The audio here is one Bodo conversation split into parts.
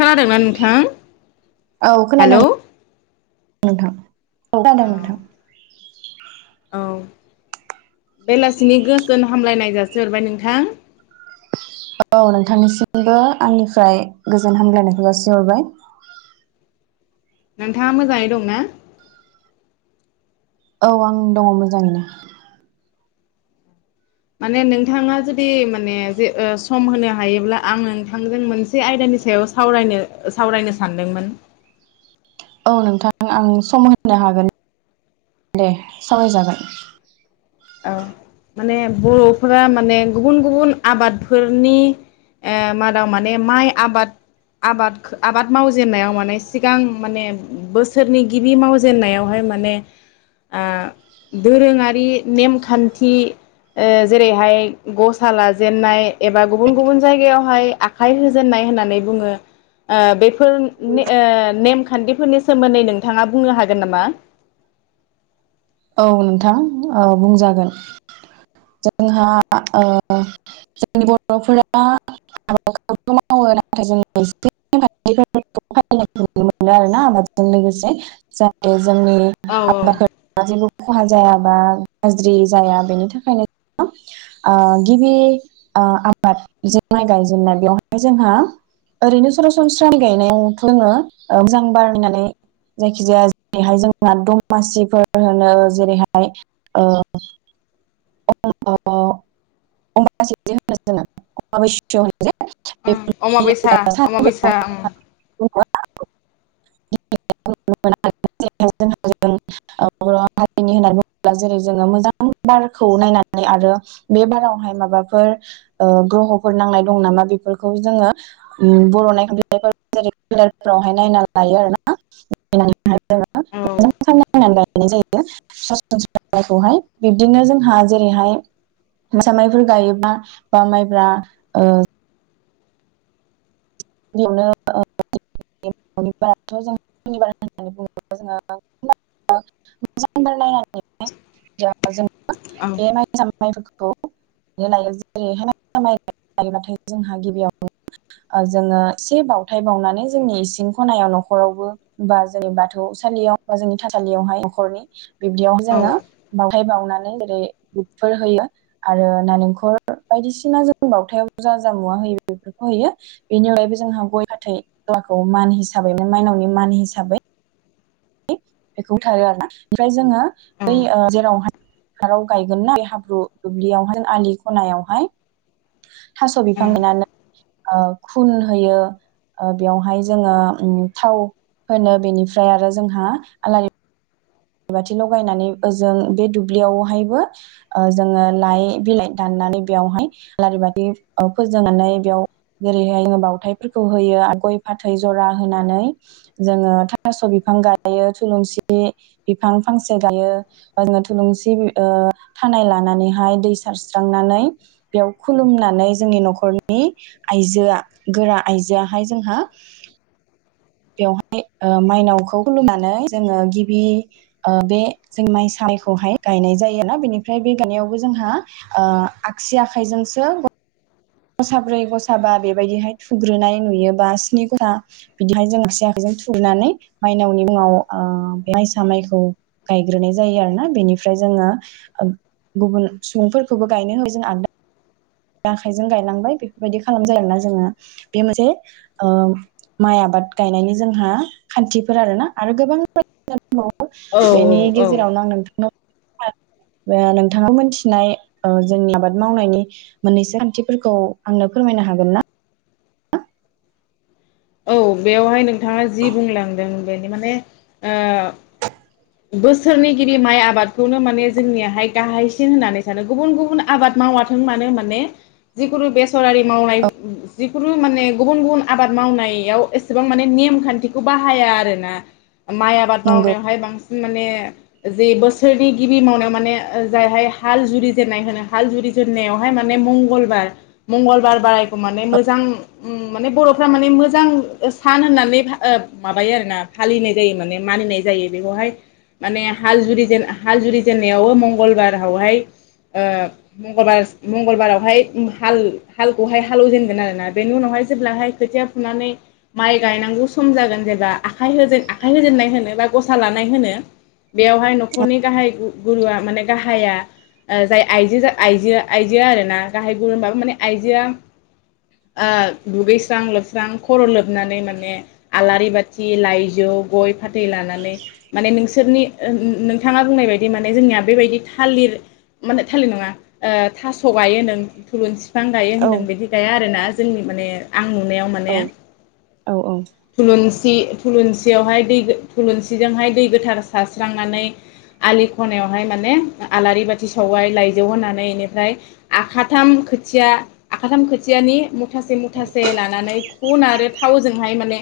खोनादोंना नोंथां औ खोनादों हेलौ। [unintelligible] [inaudible] औ बेलासिनि गोजोन हामलायनाय जासिहरबाय नोंथां। औ नोंथांनिसिमबो आंनिफ्राय गोजोन हामलायनायखौ जासिहरबाय। नोंथाङा मोजाङै दंना? औ आं दङ मोजाङैनो। माने नोंथाङा जुदि माने जे ओ सम होनो हायोब्ला आं नोंथांजों मोनसे आयदानि सायाव सावरायनो सावरायनो सानदोंमोन। औ नोंथां आं सम होनो हागोन दे सावरायजागोन। औ माने बर'फोरा माने गुबुन गुबुन आबादफोरनि ओ मादाव माने माइ आबाद आबादखो आबाद मावजेननायाव माने सिगां माने बोसोरनि गिबि मावजेनन्नायावहाय माने ओ दोरोङारि नेमखान्थि ओ जेरैहाय गसा लाजेनन्नाय एबा गुबुन गुबुन जायगायावहाय आखाइ होजेननाय होननानै बुङो ओ बे - फोर ने ओ नेम खान्थिफोरनि सोमोन्दै नोंथाङा बुंनो हागोन नामा? औ नोंथां ओ बुंजागोन जोंहा ओ जोंनि बर'फोरा आबादखौ मावो नाथाय जों [unintelligible] नुनो मोनो आरोना आबादजों लोगोसे जाहाथे जोंनि औ [unintelligible] खहा जाया बा गाज्रि जाया बेनि थाखायनो ओ गिबि ओ आबाद माइ गायेनाय बेयावहाय जोंहा ओरैनो सरासनस्रा गायनायाव जोङो मोजां बारनानै जायखि जाया जैहाय जोंहा दमासिफोर होनो जेरैहाय ओ [unintelligible] अमाबैसा बेफोरबायदि अमाबैसा उम सानफोराव [unintelligible] खौ नायनानै आरो बे बारावहाय माबाफोर ओ ग्रहफोर नांनाय दं नामा? बेफोरखौ जोङो उम बर नायखां बिलाइफोराव जेरैवहाय नायनानै लायो आरो ना [unintelligible] बिदिनो जों जोंहा जेरैहाय मोसा माइफोर गायोबा बा माइब्रा ओ [unintelligible] [unintelligible] औ ए मायसाम [unintelligible] जोंहा गिबियावनो ओ जोङो एसे बावथाय बावनानै जोंनि इसिं खनायाव नखरावबो बा जोंनि बाथौसालियाव बा जोंनि थसालियावहाय नखरनि बिदियावनो औ जाया बाव थाय बावनानै जेरै बुदफोर होयो आरो नालेंखरल बायदिसिना जों बाथायाव जा जा मुवा होयो बेफोरखौ होयो बेनि अगायैबो जोंहा गय फाथै जराखौ मान हिसाबैनो माइनावनि मान हिसाबै बेखौ होथारो आरो ना ओमफ्राय जोङो बै ओं ओ जेरावहाय फोथाराव गायगोन ना बे हाब्रु दुब्लियावहाय आलि खनायावहाय थास बिफां गानानै ओ खुन होयो ओ बेवहाय जोङो थाव होनो बेनिफ्राय आरो जो जोंहा आलारि लारि बाथि लगायनानै ओजों बे दुब्लियावहायबो ओ जोङो लाइ बिलाइ दाननानै बेयावहाय आलारि बाथि ओ फोजोंनानै बेव बेयाव जेरैहाय बावथायफोरखौ होयो आरो गय फाथै जरा होनानै जोङो थास बिफां गायो थुलुंसि बिफां फांसे गायो बा जोंङो थुलुंसि ओ थानाय लानानैहाय दै सारस्रांनानै बेयाव खुलुमनानै जोंनि नखरनि आइजोआ गोरा आइजोआहाय जोंहा बेवहाय ओ मायनावखौ खुलुमनानै जोङो गिबि ओ बे जों माइसा माइखौहाय गायनाय जायोना बेनिफ्राय बे गायनायावबो जोंहा ओ आगसि आखाइजोंसो गसाब्रै गसाबा बेबायदिहाय थुग्रोनाय नुयोबा स्नि गथा बिदिहाय जों आसि आखाइजों थुग्रोनानै माइनावनि मुङाव ओ बे मायसा माइखौ गायग्रोनाय जायो आरोना बेनिफ्राय जोङो गुबुन सुबुंफोरखौबो गायनो होबाय जों आगदा आखाइजों गायलांबाय बेफोरबायदि खालाम जायो आरोना जोङो बे मोनसे ओ माइ आबाद गायनायनि जोंहा खान्थिफोर आरो ना आरो गोबां बेनि औ औ गेजेरावनो आं नोंथांनाव ओ नोंथाङा मोनथिनाय ओ जोंनि आबाद मावनायनि मोननैसो खान्थिफोरखौ आंनो फोरमायनो हागोन ना? औ बेवहाय नों नोंथाङा जि बुंलांदों। बेनि माने ओ बोसोरनि गिबि माइ आबादखौनो माने जोंनियाहाय गाहायसिन होननानै सानो गुबुन-गुबुन आबाद मावाथों मानो माने जिखुनु बेसरारि मावनाय जिखुनु माने गुबुन-गुबुन आबाद मावनायाव एसेबां माने नेम खान्थिखौ बाहाया आरोना। माइ आबाद नंगौ मावनायावहाय बां माने जि बोसोरनि गिबि मावनायाव माने जायहाय हाल जुरिजेननाय होनो हाल जुरिजेननायावहाय माने मंगलबार मंगलबार बारायखौ माने मोजां माने बर'फ्रा माने मोजां सान होननानै ओ माबायो आरोना फालिनाय जायो माने मालिनाय जायो बेखौहाय माने हाल जुरिेन हाल जुरिजेननायावबो मंगलबारावहाय ओ मंगल मंगलबारावहाय हाल हालखौहाय हालवजेनगोन आरोना बेनि उनावहाय जेब्लाहाय खोथिया फुनानै माइ गायनांगौ सम जागोन जेब्ला आखाइ आखाइ होजेननाय होनो बा गसा लानाय होनो। बेवहाय नखरनि गाहाय गुरुआ माने गाहाया ओ जाय आइजो आइजो आइजो आरोना गाहाय गुरु होनबाबो माने आइजोआ ओ दुगैस्रां लोबस्रां खर' लोबनानै माने आलारि बाथि लाइजौ गय फाथै लानानै माने नों नि नोंथाङा बुंनाय बायदि माने जोंनिया बेबायदि थालिर माने थालिर नङा ओ थास गायो नों थुलुंसि बिफां गायो औ होन्दों बिदि गाया आरोना ज जोंनि माने आं आ नुनायाव औ माने औ औ थुलुंसि सि थुलुंसियावहाय दै थुलुंसिजोंहाय दै गोथार सारस्रांनानै आलि खनायावहाय माने आलारि बाथि सावबाय लाइजौ होनानै बेनिफ्राय आखाथाम खोथिया आखाथाम खोथियानि मुथासे मुथासे लानानै खन आरो थावजोंहाय माने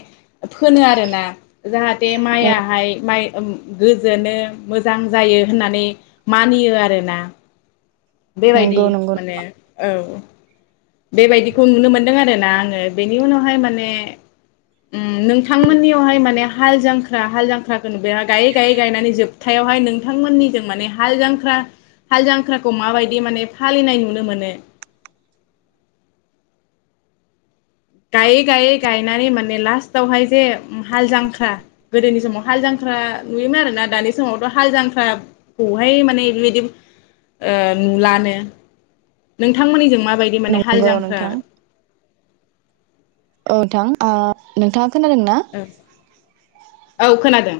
फोनो आरो ना जाहा बे औ माइयाहाय माइ ओम गोजोनो मोजां जायो होननानै मानियो आरोना बेबायदि नंगौ नंगौ माने औ बेबायदिखौ नुनो मोनदों आरो आ आङो बेनि उनावहाय माने उम नोंथांमोननियावहाय माने हाल जांख्रा हाल जांख्राखौ नाय गायै गायै गायनानै जोबथायावहाय नोंथांमोननिजों माने हाल जांख्रा हाल जांख्राखौ माबायदि माने फालिनाय नुनो मोनो गायै गायै गायनानै माने लास्टावहाय जे हाल जांख्रा गोदोनि समाव हाल जांख्रा नुयोमोन आरोना दानि समावथ' हाल जांख्राखौहाय माने बेबायदि ओ नुलानो, नोंथांमोननिजों मा माबायदि माने हाल नंगौ जांख्रा नोंथां औ ओ नोंथां नोंथाङा खोनादों ना औ खोनादों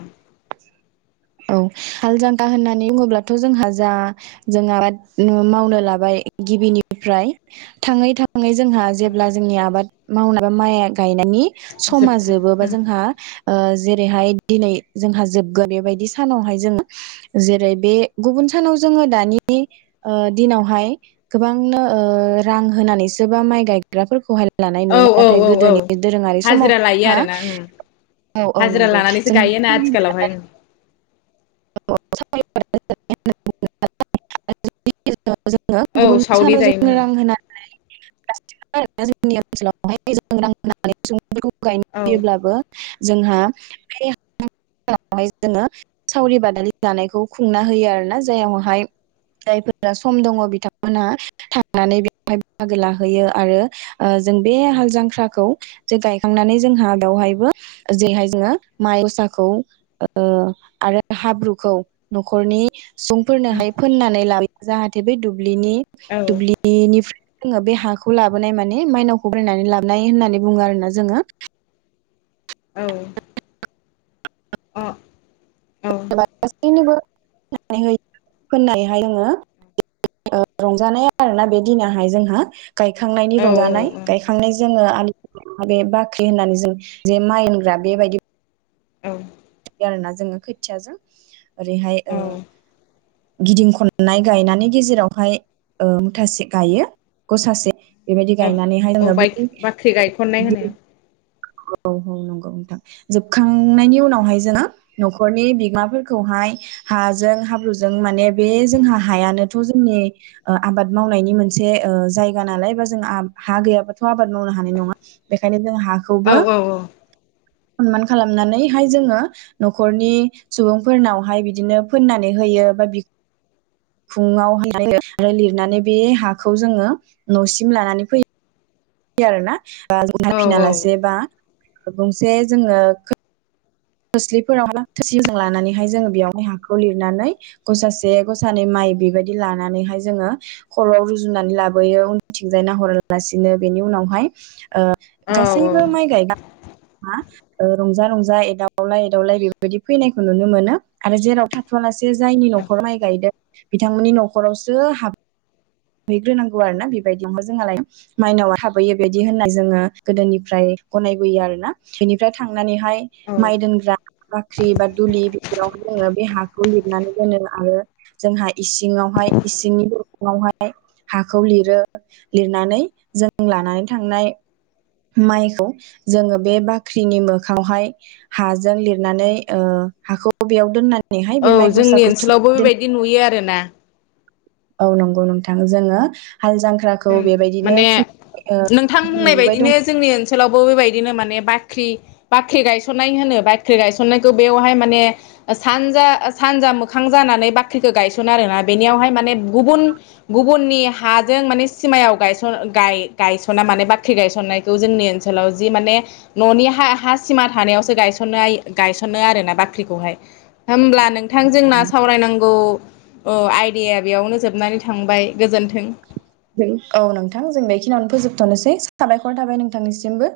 औ हाल जांख्रा होननानै बुङोब्लाथ' जोंहा जा जों आबाद मावनो लाबाय गिबिनिफ्राय थाङै था, ङै जोंहा जेब्ला जोंनि आबाद मावनाय माइआ गायनायनि समा जोबथा जोबो बा जोंहा ओ जेरैहाय दिनै जोंहा जोबगोन बेबायदि स सानावहाय जोङो जेरै बे गुबुन सानाव जोङो दानि ओ दिनावहाय गोबांनो ओ रां होनानैसो बा माइ गायग्राफोरखौ हाय, लानाय औ नुयो औ नाथाय औ औ गोदोनि दोरोङारि हाजिरा समावथ लायो जोंहा आरोना उम औ औ हाजिरा नंगौ लानानैसो जों गायोना आथिखालावहाय [unintelligible] जोङो औ गुबुन सावरि सानाव जायोमोन जोङो रां होनानै [unintelligible] फोरखौ गायनो औ फैयोब्लाबो जोंहा फे जोङो सावरि बादालि जानायखौ खुंना होयो आरोना जायावहाय जायफोरा सम दङ बिथांमोनहा थांनानै बेयावहाय बाहागो लाहैयो आरो ओ जों बे हाल जांख्राखौ जे गायखांनानै जोंहा बेवहायबो जैहाय जोङो माइगसाखौ ओ आरो हाब्रुखौ न'खरनि सुबुंफोरनोहाय फोननानै ला जाहाथे बे दुब दुब्लिनि औ दुब्लिनि [unintelligible] जोङो बे हाखौ लाबोनाय माने माइनावखौ बरायनानै लाबोनाय होननानै बुङो आरो ना जोङो। औ। अह। [unintelligible] [unintelligible] होननायहाय जोङो रंजानाय आरोना बे दिनाहाय जोंहा गायखांनायनि औ रंजानाय गायखांनाय जोङो आलि [unintelligible] बाख्रि होननानै जों जे माइ होनग्रा बेबायदि औ। गारोना जोङो खोथियाजों ओरैहाय ओ औ गिदिं खननाय गायनानै गेजेरावहाय ओ मुथासे गायो गसासे बेबायदि औ गायनानैहाय औ जोङो बे [inaudible] बाइक बाख्रि गायखननाय होनो औ औ नंगौ नोंथां जोबखांनायनि उनावहाय जोङो नखरनि बिगोमाफोरखौहाय हाजों हाब्रुजों माने बे जोंहा हायानोथ' जोंनि ओ आबाद मावनायनि मोनसे ओ जायगा नालाय बा जों हा गैयाबाथ' आबाद मावनो हानाय नङा बेखायनो जों हाखौबो औ औ सनमान खालामनानैहाय जोङो नखरनि सुबुंफोरनावहाय बिदिनो फोननानै होयो बा फुङाव [unintelligible] लिरनानै बे हाखौ जोङो न'सिम लानानै फैयो बि आरो ना [unintelligible] नाय औ फिना लासे बा। गंसे जोङो खोस्लिफोराव थोरसिजों लानानैहाय जोङो बेयावहाय हाखौ लिरनानै गसासे गसानै माइ बेबायदि लानानैहाय जोङो खरआव रुजुनानै लाबोयो उन्दैथिंजाय नाहरालासिनो बेनि उनावहाय औ औ औ गासैबो माइ गायबा बा रंजा रंजा एदाव एदावलाय एदावलाय बेबायदि फैनायखौ नुनो मोनो आरो जेराव थाथआलासे जायनि नखराव माइ गायदों बिथांमोननि न'खराव सो हाब हैग्रोनांगौ आरो ना बेबायदियावनोहाय जोंहालाय माइनाव थाबहैयोबायदि होननाय जोङो गोदोनिफ्राय गनायबोयो आरो ना बेनिफ्राय थांनानै हाय माइ दोनग्रा बाख्रि बा दुलि बेफोराय जोङो बे हाखौ खौ लिरनानै दोनो आरो जोंहा इसिङावहाय इसिंनि [unintelligible] दावहाय। हाखौ लिरो लिरनानै जों लानानै थांनाय माइखौ जोङो बे बाख्रिनि मोखाावहाय हाजों लिरनानै हाखौ बेयाव दोननानै औ जोंनि ओनसोलावबो बेबायदि नुयो आरोना। औ नंगौ नोंथां जोङो हाल जांख्राखौ बेबायदिनो माने खुं ओ नोंथां बुंनाय नुबोबाय दं बायदिनो जोंनि ओनसोलावबो बेबायदिनो माने बाख्रि बाख्रि गायसनाय होनो बाख्रि गायसननायखौ बेयावहाय माने सानजा सानजा मोखां जानानै बाख्रिखौ गायसनो आरोना बेनियावहाय माने गुबुन गुबुननि हाजों माने सिमायाव गायस गाय गायसना माने बाख्रि गायसननायखौ जोंनि ओनसोलाव जि माने न'नि हा हा सिमा थानायावसो गायसननाय गायसनो आरो ना बाख्रिखौहाय होमब्ला नोंथां जोंना सावरायनांगौ आइडिया बेयावनो जोबनानै थांबाय गोजोन्थों। औ नोंथां जों बेखिनियावनो फोजोबथनोसै साबायखर थाबाय नोंथांनिसिमबो।